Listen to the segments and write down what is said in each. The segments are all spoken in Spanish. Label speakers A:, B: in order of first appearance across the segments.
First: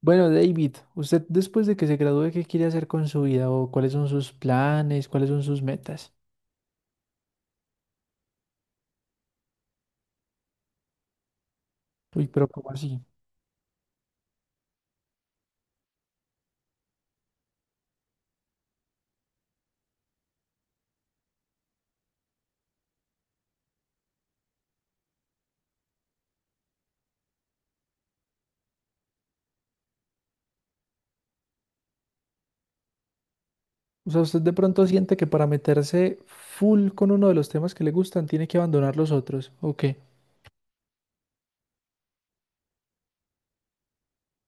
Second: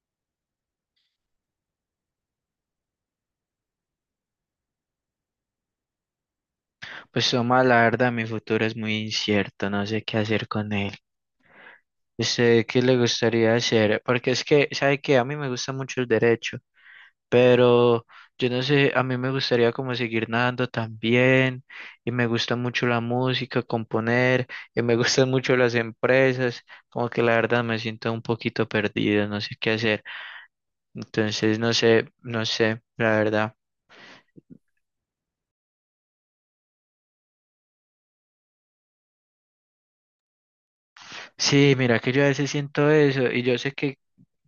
A: Bueno, David, ¿usted después de que se gradúe, qué quiere hacer con su vida o cuáles son sus planes, cuáles son sus metas?
B: Pues toma, la verdad, mi futuro es muy incierto, no sé qué hacer con él.
A: Uy, pero
B: ¿Usted
A: ¿cómo
B: qué le
A: así?
B: gustaría hacer? Porque es que, ¿sabe qué? A mí me gusta mucho el derecho, pero yo no sé, a mí me gustaría como seguir nadando también, y me gusta mucho la música, componer, y me gustan mucho las empresas, como que la verdad me siento un poquito perdido, no sé qué hacer. Entonces, no sé, la verdad.
A: O sea, usted de pronto siente que para meterse full con uno de los temas que le gustan, tiene que abandonar los otros, ¿o qué?
B: Sí, mira que yo a veces siento eso y yo sé que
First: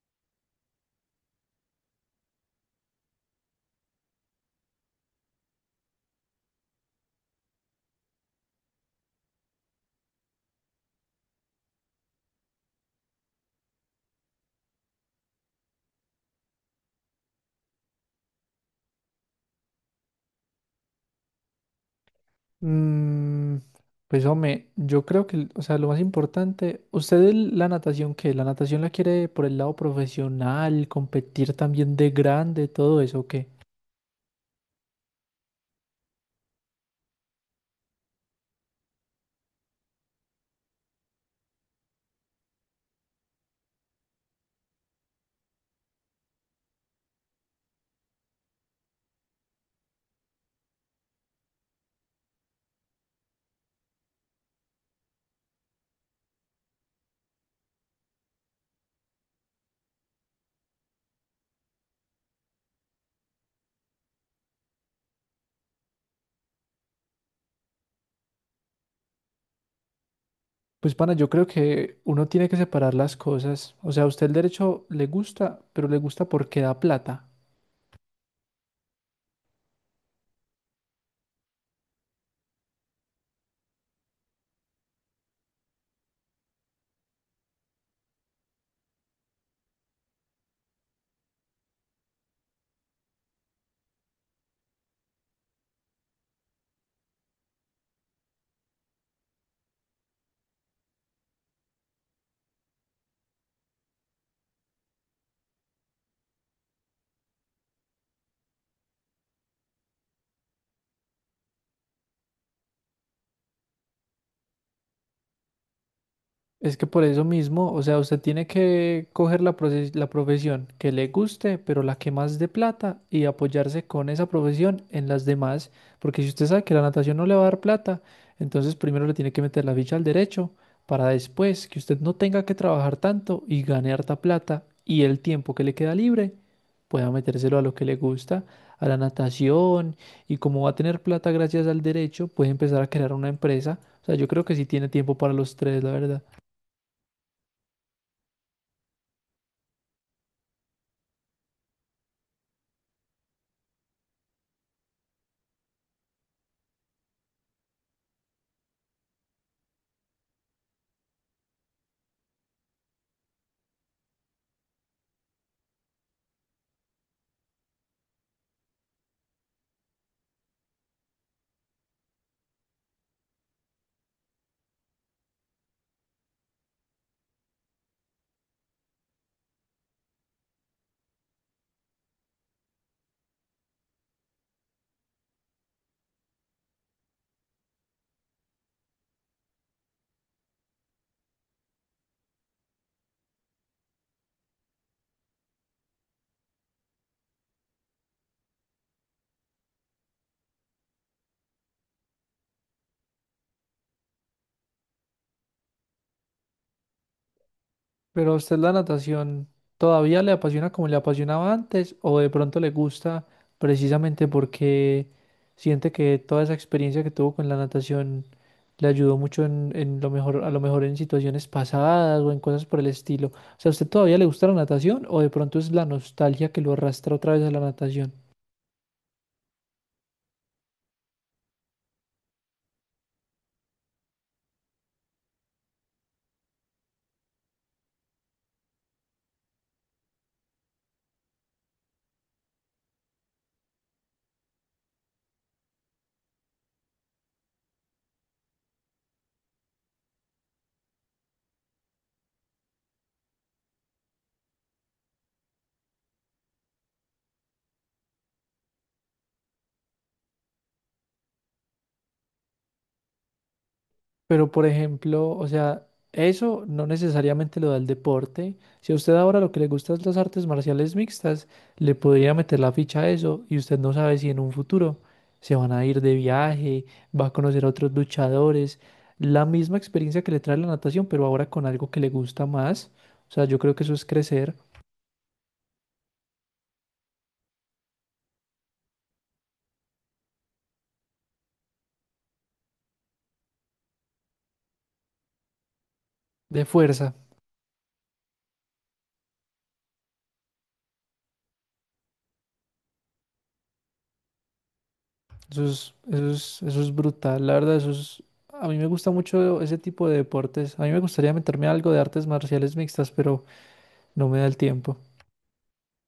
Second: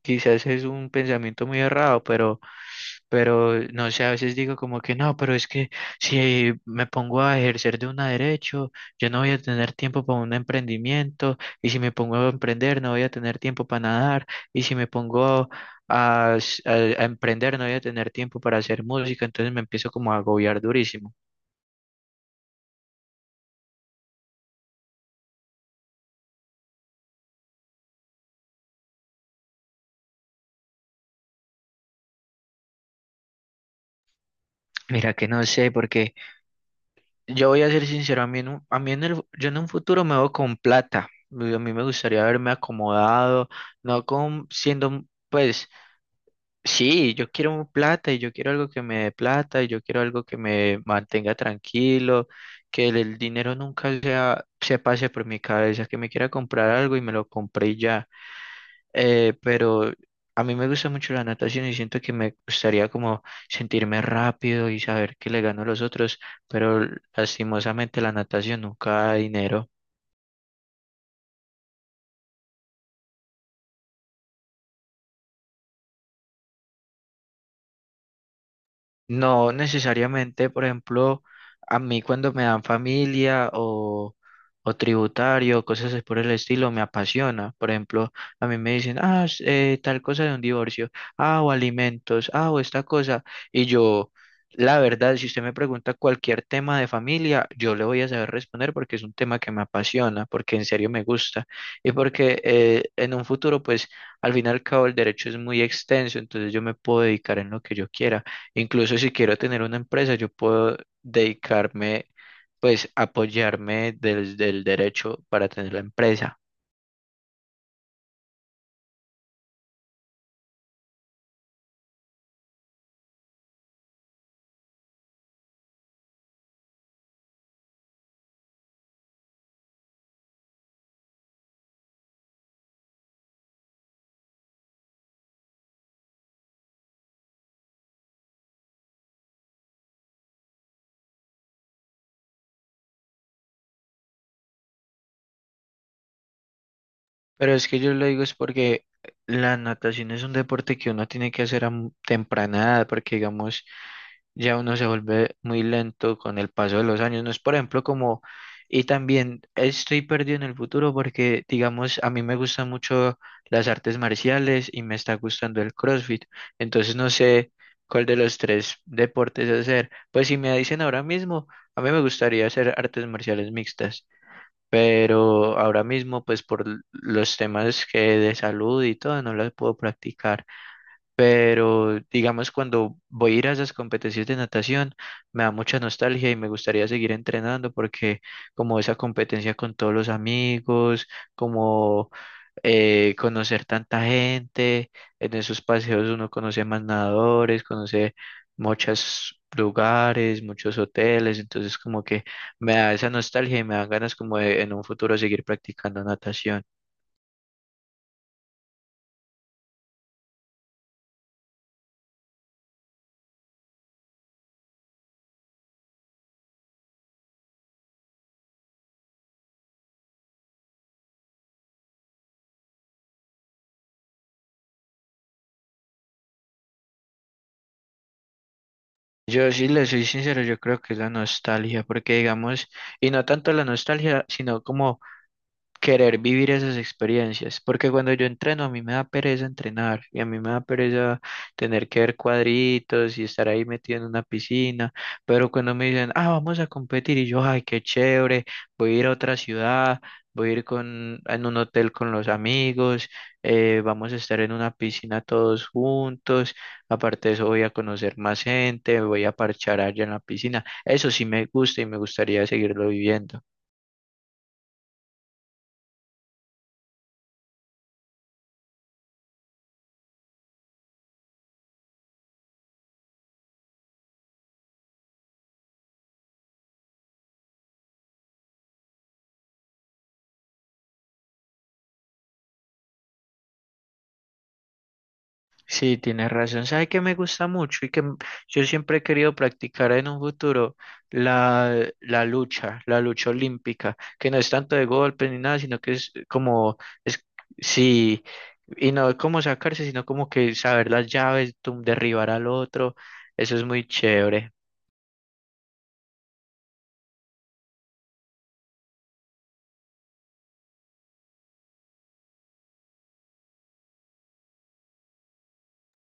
B: quizás es un pensamiento muy errado, pero no sé, a veces digo como que no, pero es que si me pongo a ejercer de una derecho, yo no voy a tener tiempo para un emprendimiento y si me pongo a emprender no voy a tener tiempo para nadar y si me pongo a, s- a- a emprender no voy a tener tiempo para hacer música, entonces me empiezo como a agobiar durísimo.
A: Mm, pues hombre, yo creo que, o sea, lo más importante, ¿usted la natación qué? ¿La natación la quiere por el lado profesional, competir también de grande, todo eso, o qué?
B: Mira que no sé porque yo voy a ser sincero, a mí en el, yo en un futuro me veo con plata. Y a mí me gustaría haberme acomodado, no con siendo, pues, sí, yo quiero plata y yo quiero algo que me dé plata y yo quiero algo que me mantenga tranquilo, que el dinero nunca sea, se pase por mi cabeza, que me quiera comprar algo y me lo compré y ya pero a mí me gusta mucho la natación y siento que me gustaría como sentirme rápido y saber que le gano a los otros, pero lastimosamente la natación nunca da dinero.
A: Pues, pana, yo creo que uno tiene que separar las cosas. O sea, a usted el derecho le gusta, pero le gusta porque da plata.
B: No necesariamente, por ejemplo, a mí cuando me dan familia o tributario, cosas así por el estilo, me apasiona. Por ejemplo, a mí me dicen, ah, tal cosa de un divorcio, ah, o alimentos, ah, o esta cosa. Y yo, la verdad, si usted me pregunta cualquier tema de familia, yo le voy a saber responder porque es un tema que me apasiona, porque en serio me gusta y porque en un futuro, pues, al fin y al cabo, el derecho es muy extenso, entonces yo me puedo dedicar en lo que yo quiera. Incluso si quiero tener una empresa, yo puedo dedicarme, pues apoyarme desde el derecho para tener la empresa.
A: Es que por eso mismo, o sea, usted tiene que coger la, la profesión que le guste, pero la que más dé plata y apoyarse con esa profesión en las demás, porque si usted sabe que la natación no le va a dar plata, entonces primero le tiene que meter la ficha al derecho para después que usted no tenga que trabajar tanto y gane harta plata y el tiempo que le queda libre pueda metérselo a lo que le gusta, a la natación y como va a tener plata gracias al derecho, puede empezar a crear una empresa. O sea, yo creo que sí tiene tiempo para los tres, la verdad.
B: Pero es que yo lo digo es porque la natación es un deporte que uno tiene que hacer a temprana edad, porque digamos, ya uno se vuelve muy lento con el paso de los años. No es, por ejemplo, como, y también estoy perdido en el futuro porque, digamos, a mí me gustan mucho las artes marciales y me está gustando el CrossFit. Entonces no sé cuál de los tres deportes hacer. Pues si me dicen ahora mismo, a mí me gustaría hacer artes marciales mixtas. Pero ahora mismo, pues por los temas que de salud y todo, no las puedo practicar. Pero digamos, cuando voy a ir a esas competencias de natación, me da mucha nostalgia y me gustaría seguir entrenando porque como esa competencia con todos los amigos, como conocer tanta gente, en esos paseos uno conoce más nadadores, conoce muchos lugares, muchos hoteles, entonces como que me da esa nostalgia y me dan ganas como de en un futuro seguir practicando natación.
A: Pero a usted la natación todavía le apasiona como le apasionaba antes o de pronto le gusta precisamente porque siente que toda esa experiencia que tuvo con la natación le ayudó mucho en lo mejor, a lo mejor en situaciones pasadas o en cosas por el estilo. O sea, ¿a usted todavía le gusta la natación o de pronto es la nostalgia que lo arrastra otra vez a la natación?
B: Yo sí le soy sincero, yo creo que es la nostalgia, porque digamos, y no tanto la nostalgia, sino como querer vivir esas experiencias, porque cuando yo entreno a mí me da pereza entrenar y a mí me da pereza tener que ver cuadritos y estar ahí metido en una piscina, pero cuando me dicen, ah, vamos a competir y yo, ay, qué chévere, voy a ir a otra ciudad, voy a ir con, en un hotel con los amigos, vamos a estar en una piscina todos juntos, aparte de eso voy a conocer más gente, voy a parchar allá en la piscina, eso sí me gusta y me gustaría seguirlo viviendo.
A: Pero, por ejemplo, o sea, eso no necesariamente lo da el deporte. Si a usted ahora lo que le gusta es las artes marciales mixtas, le podría meter la ficha a eso y usted no sabe si en un futuro se van a ir de viaje, va a conocer a otros luchadores. La misma experiencia que le trae la natación, pero ahora con algo que le gusta más. O sea, yo creo que eso es crecer
B: Sí, tienes razón. ¿Sabes qué me gusta mucho y que yo siempre he querido practicar en un futuro? La lucha, la lucha olímpica, que no es tanto de golpes ni nada, sino que es
A: de
B: como,
A: fuerza.
B: es, sí, y no es como sacarse, sino como que saber las llaves, derribar al otro. Eso es muy chévere.
A: Eso es, eso es, eso es brutal. La verdad, eso es... A mí me gusta mucho ese tipo de deportes. A mí me gustaría meterme a algo de artes marciales mixtas, pero... No me da el tiempo.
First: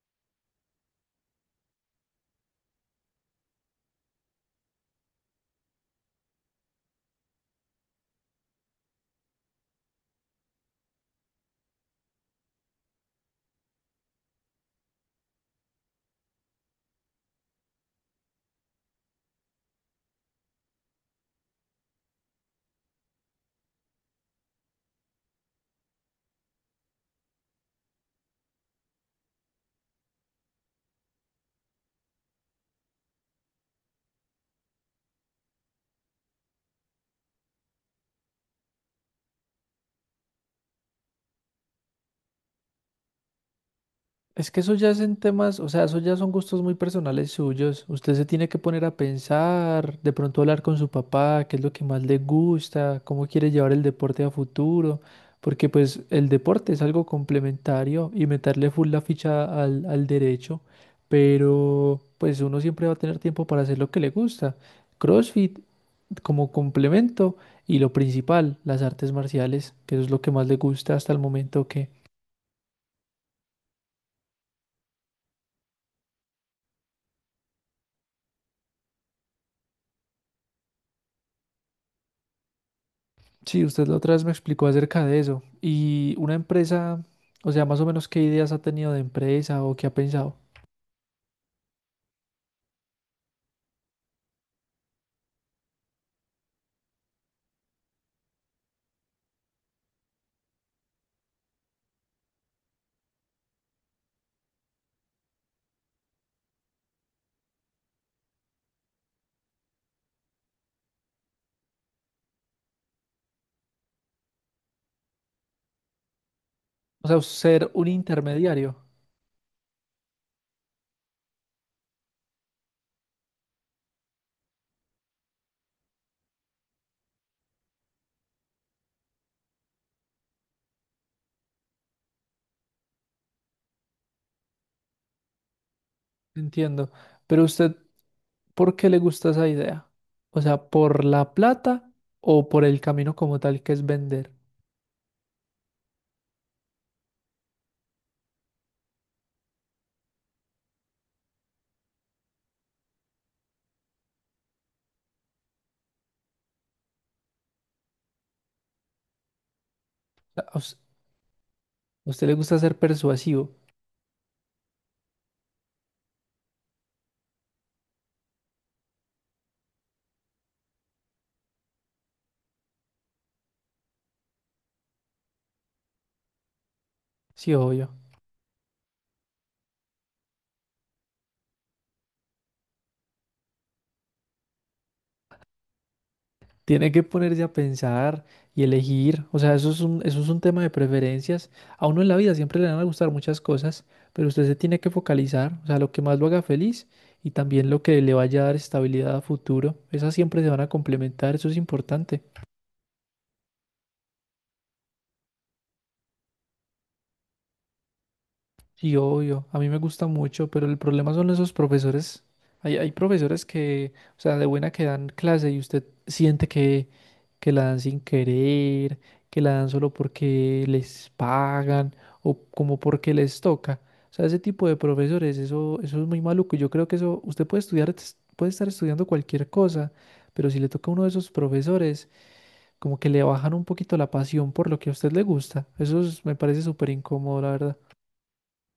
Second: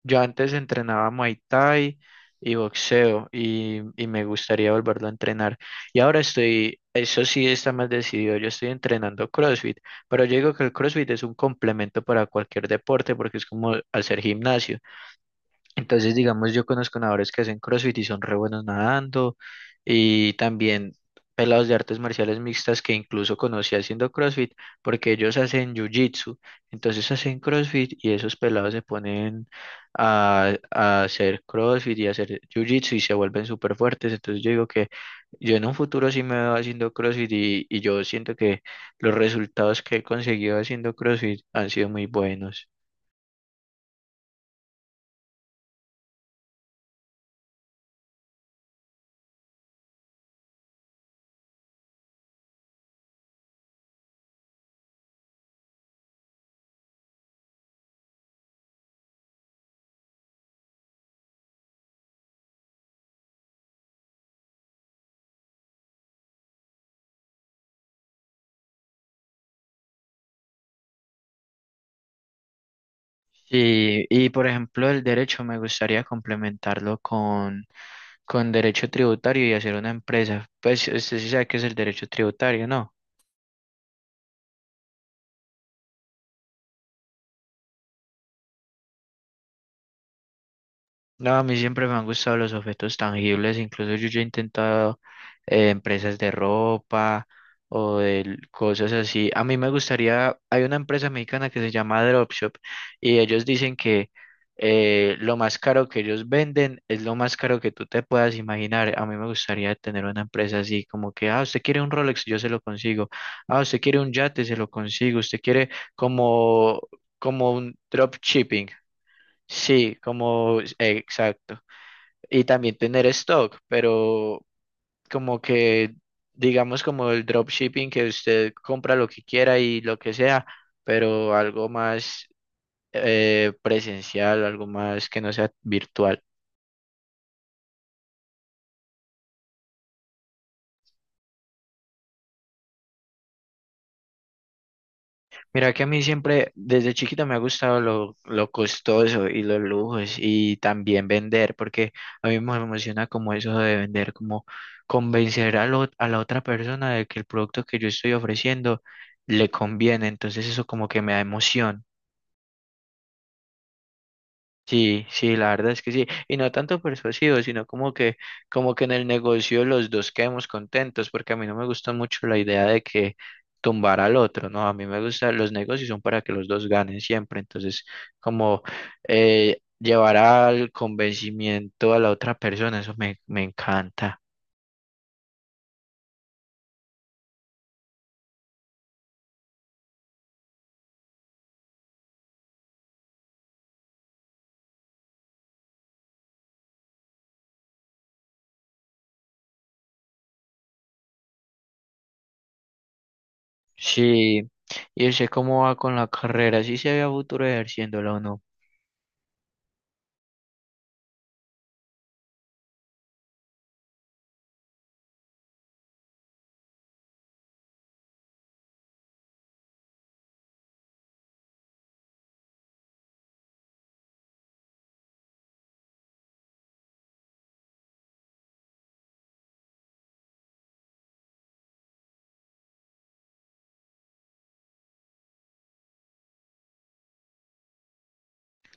B: Yo antes entrenaba Muay Thai y boxeo y me gustaría volverlo a entrenar. Y ahora estoy, eso sí está más decidido, yo estoy entrenando CrossFit, pero yo digo que el CrossFit es un complemento para cualquier deporte porque es como hacer gimnasio. Entonces, digamos, yo conozco nadadores que hacen CrossFit y son re buenos nadando, y también pelados de artes marciales mixtas que incluso conocí haciendo CrossFit, porque ellos hacen Jiu-Jitsu, entonces hacen CrossFit y esos pelados se ponen a hacer CrossFit y a hacer Jiu-Jitsu y se vuelven súper fuertes. Entonces, yo digo que yo en un futuro sí me veo haciendo CrossFit y yo siento que los resultados que he conseguido haciendo CrossFit han sido muy buenos.
A: Es que eso ya es en temas, o sea, eso ya son gustos muy personales suyos. Usted se tiene que poner a pensar, de pronto hablar con su papá, qué es lo que más le gusta, cómo quiere llevar el deporte a futuro, porque pues el deporte es algo complementario y meterle full la ficha al, al derecho, pero pues uno siempre va a tener tiempo para hacer lo que le gusta. CrossFit como complemento y lo principal, las artes marciales, que eso es lo que más le gusta hasta el momento.
B: Sí, y por ejemplo, el derecho me gustaría complementarlo con derecho tributario y hacer una empresa. Pues usted sí sabe qué es el derecho tributario, ¿no?
A: Sí, usted la otra vez me explicó acerca de eso. Y una empresa, o sea, más o menos qué ideas ha tenido de empresa o qué ha pensado.
B: No, a mí siempre me han gustado los objetos tangibles, incluso yo ya he intentado empresas de ropa o de cosas así. A mí me gustaría, hay una empresa mexicana que se llama Dropshop y ellos dicen que lo más caro que ellos venden es lo más caro que tú te puedas imaginar. A mí me gustaría tener una empresa así, como que, ah, usted quiere un Rolex, yo se lo consigo. Ah, usted quiere un yate, se lo consigo. Usted quiere como,
A: O sea,
B: como
A: ser
B: un
A: un
B: dropshipping.
A: intermediario,
B: Sí, como, exacto y también tener stock, pero como que digamos como el dropshipping que usted compra lo que quiera y lo que sea, pero algo más presencial, algo más que no sea virtual.
A: entiendo. Pero usted, ¿por qué le gusta esa idea? O sea, ¿por la plata o por el camino como tal que es vender?
B: Mira que a mí siempre, desde chiquito me ha gustado lo costoso y los lujos y también vender, porque a mí me emociona como eso de vender, como convencer a, a la otra persona de que el producto que yo estoy ofreciendo le conviene,
A: O sea,
B: entonces eso como que me da emoción.
A: A usted le gusta ser persuasivo?
B: Sí, sí, la verdad es que sí, y no tanto persuasivo, sino como que en el negocio los dos quedemos contentos, porque a mí no me gusta mucho la idea de que tumbar al otro, ¿no? A mí me gusta, los negocios son para que los dos ganen siempre,
A: Sí,
B: entonces
A: obvio.
B: como llevar al convencimiento a la otra persona, eso me, me encanta.
A: Tiene que ponerse a pensar y elegir, o sea, eso es un tema de preferencias. A uno en la vida siempre le van a gustar muchas cosas, pero usted se tiene que focalizar, o sea, lo que más lo haga feliz y también lo que le vaya a dar estabilidad a futuro. Esas siempre se van a complementar, eso es importante.
B: Sí, y sé cómo va con la carrera, si se había futuro ejerciéndola o no.
A: Sí, obvio, a mí me gusta mucho, pero el problema son esos profesores. Hay profesores que, o sea, de buena que dan clase y usted siente que la dan sin querer, que la dan solo porque les pagan o como porque les toca. O sea, ese tipo de profesores, eso es muy maluco. Yo creo que eso, usted puede estudiar, puede estar estudiando cualquier cosa, pero si le toca a uno de esos profesores, como que le bajan un poquito la pasión por lo que a usted le gusta. Me parece súper incómodo, la verdad.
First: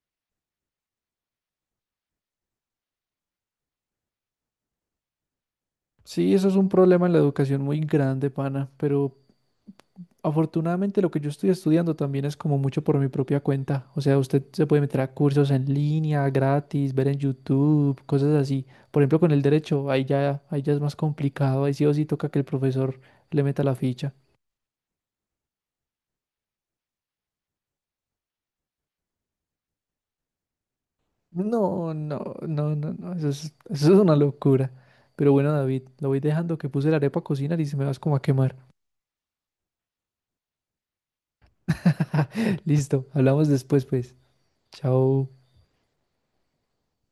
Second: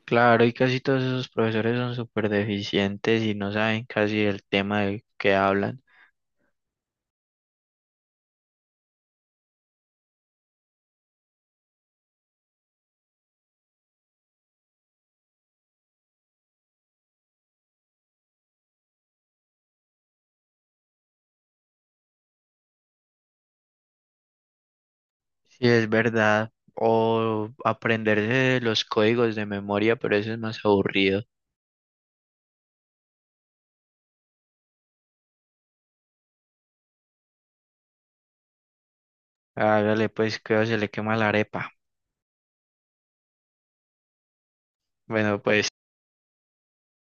B: Claro, y casi todos esos profesores son súper deficientes y no saben casi el tema del que hablan.
A: Sí, eso es un problema en la educación muy grande, pana, pero afortunadamente lo que yo estoy estudiando también es como mucho por mi propia cuenta. O sea, usted se puede meter a cursos en línea, gratis, ver en YouTube, cosas así. Por ejemplo, con el derecho, ahí ya es más complicado, ahí sí o sí toca que el profesor le meta la ficha.
B: Sí es verdad, o aprenderse los códigos de memoria, pero eso es más aburrido.
A: No, eso es, eso es una locura. Pero bueno, David, lo voy dejando que puse la arepa a cocinar y se me vas como a quemar.
B: Hágale pues que se le quema la arepa.
A: Listo, hablamos después, pues. Chao.
B: Bueno, pues.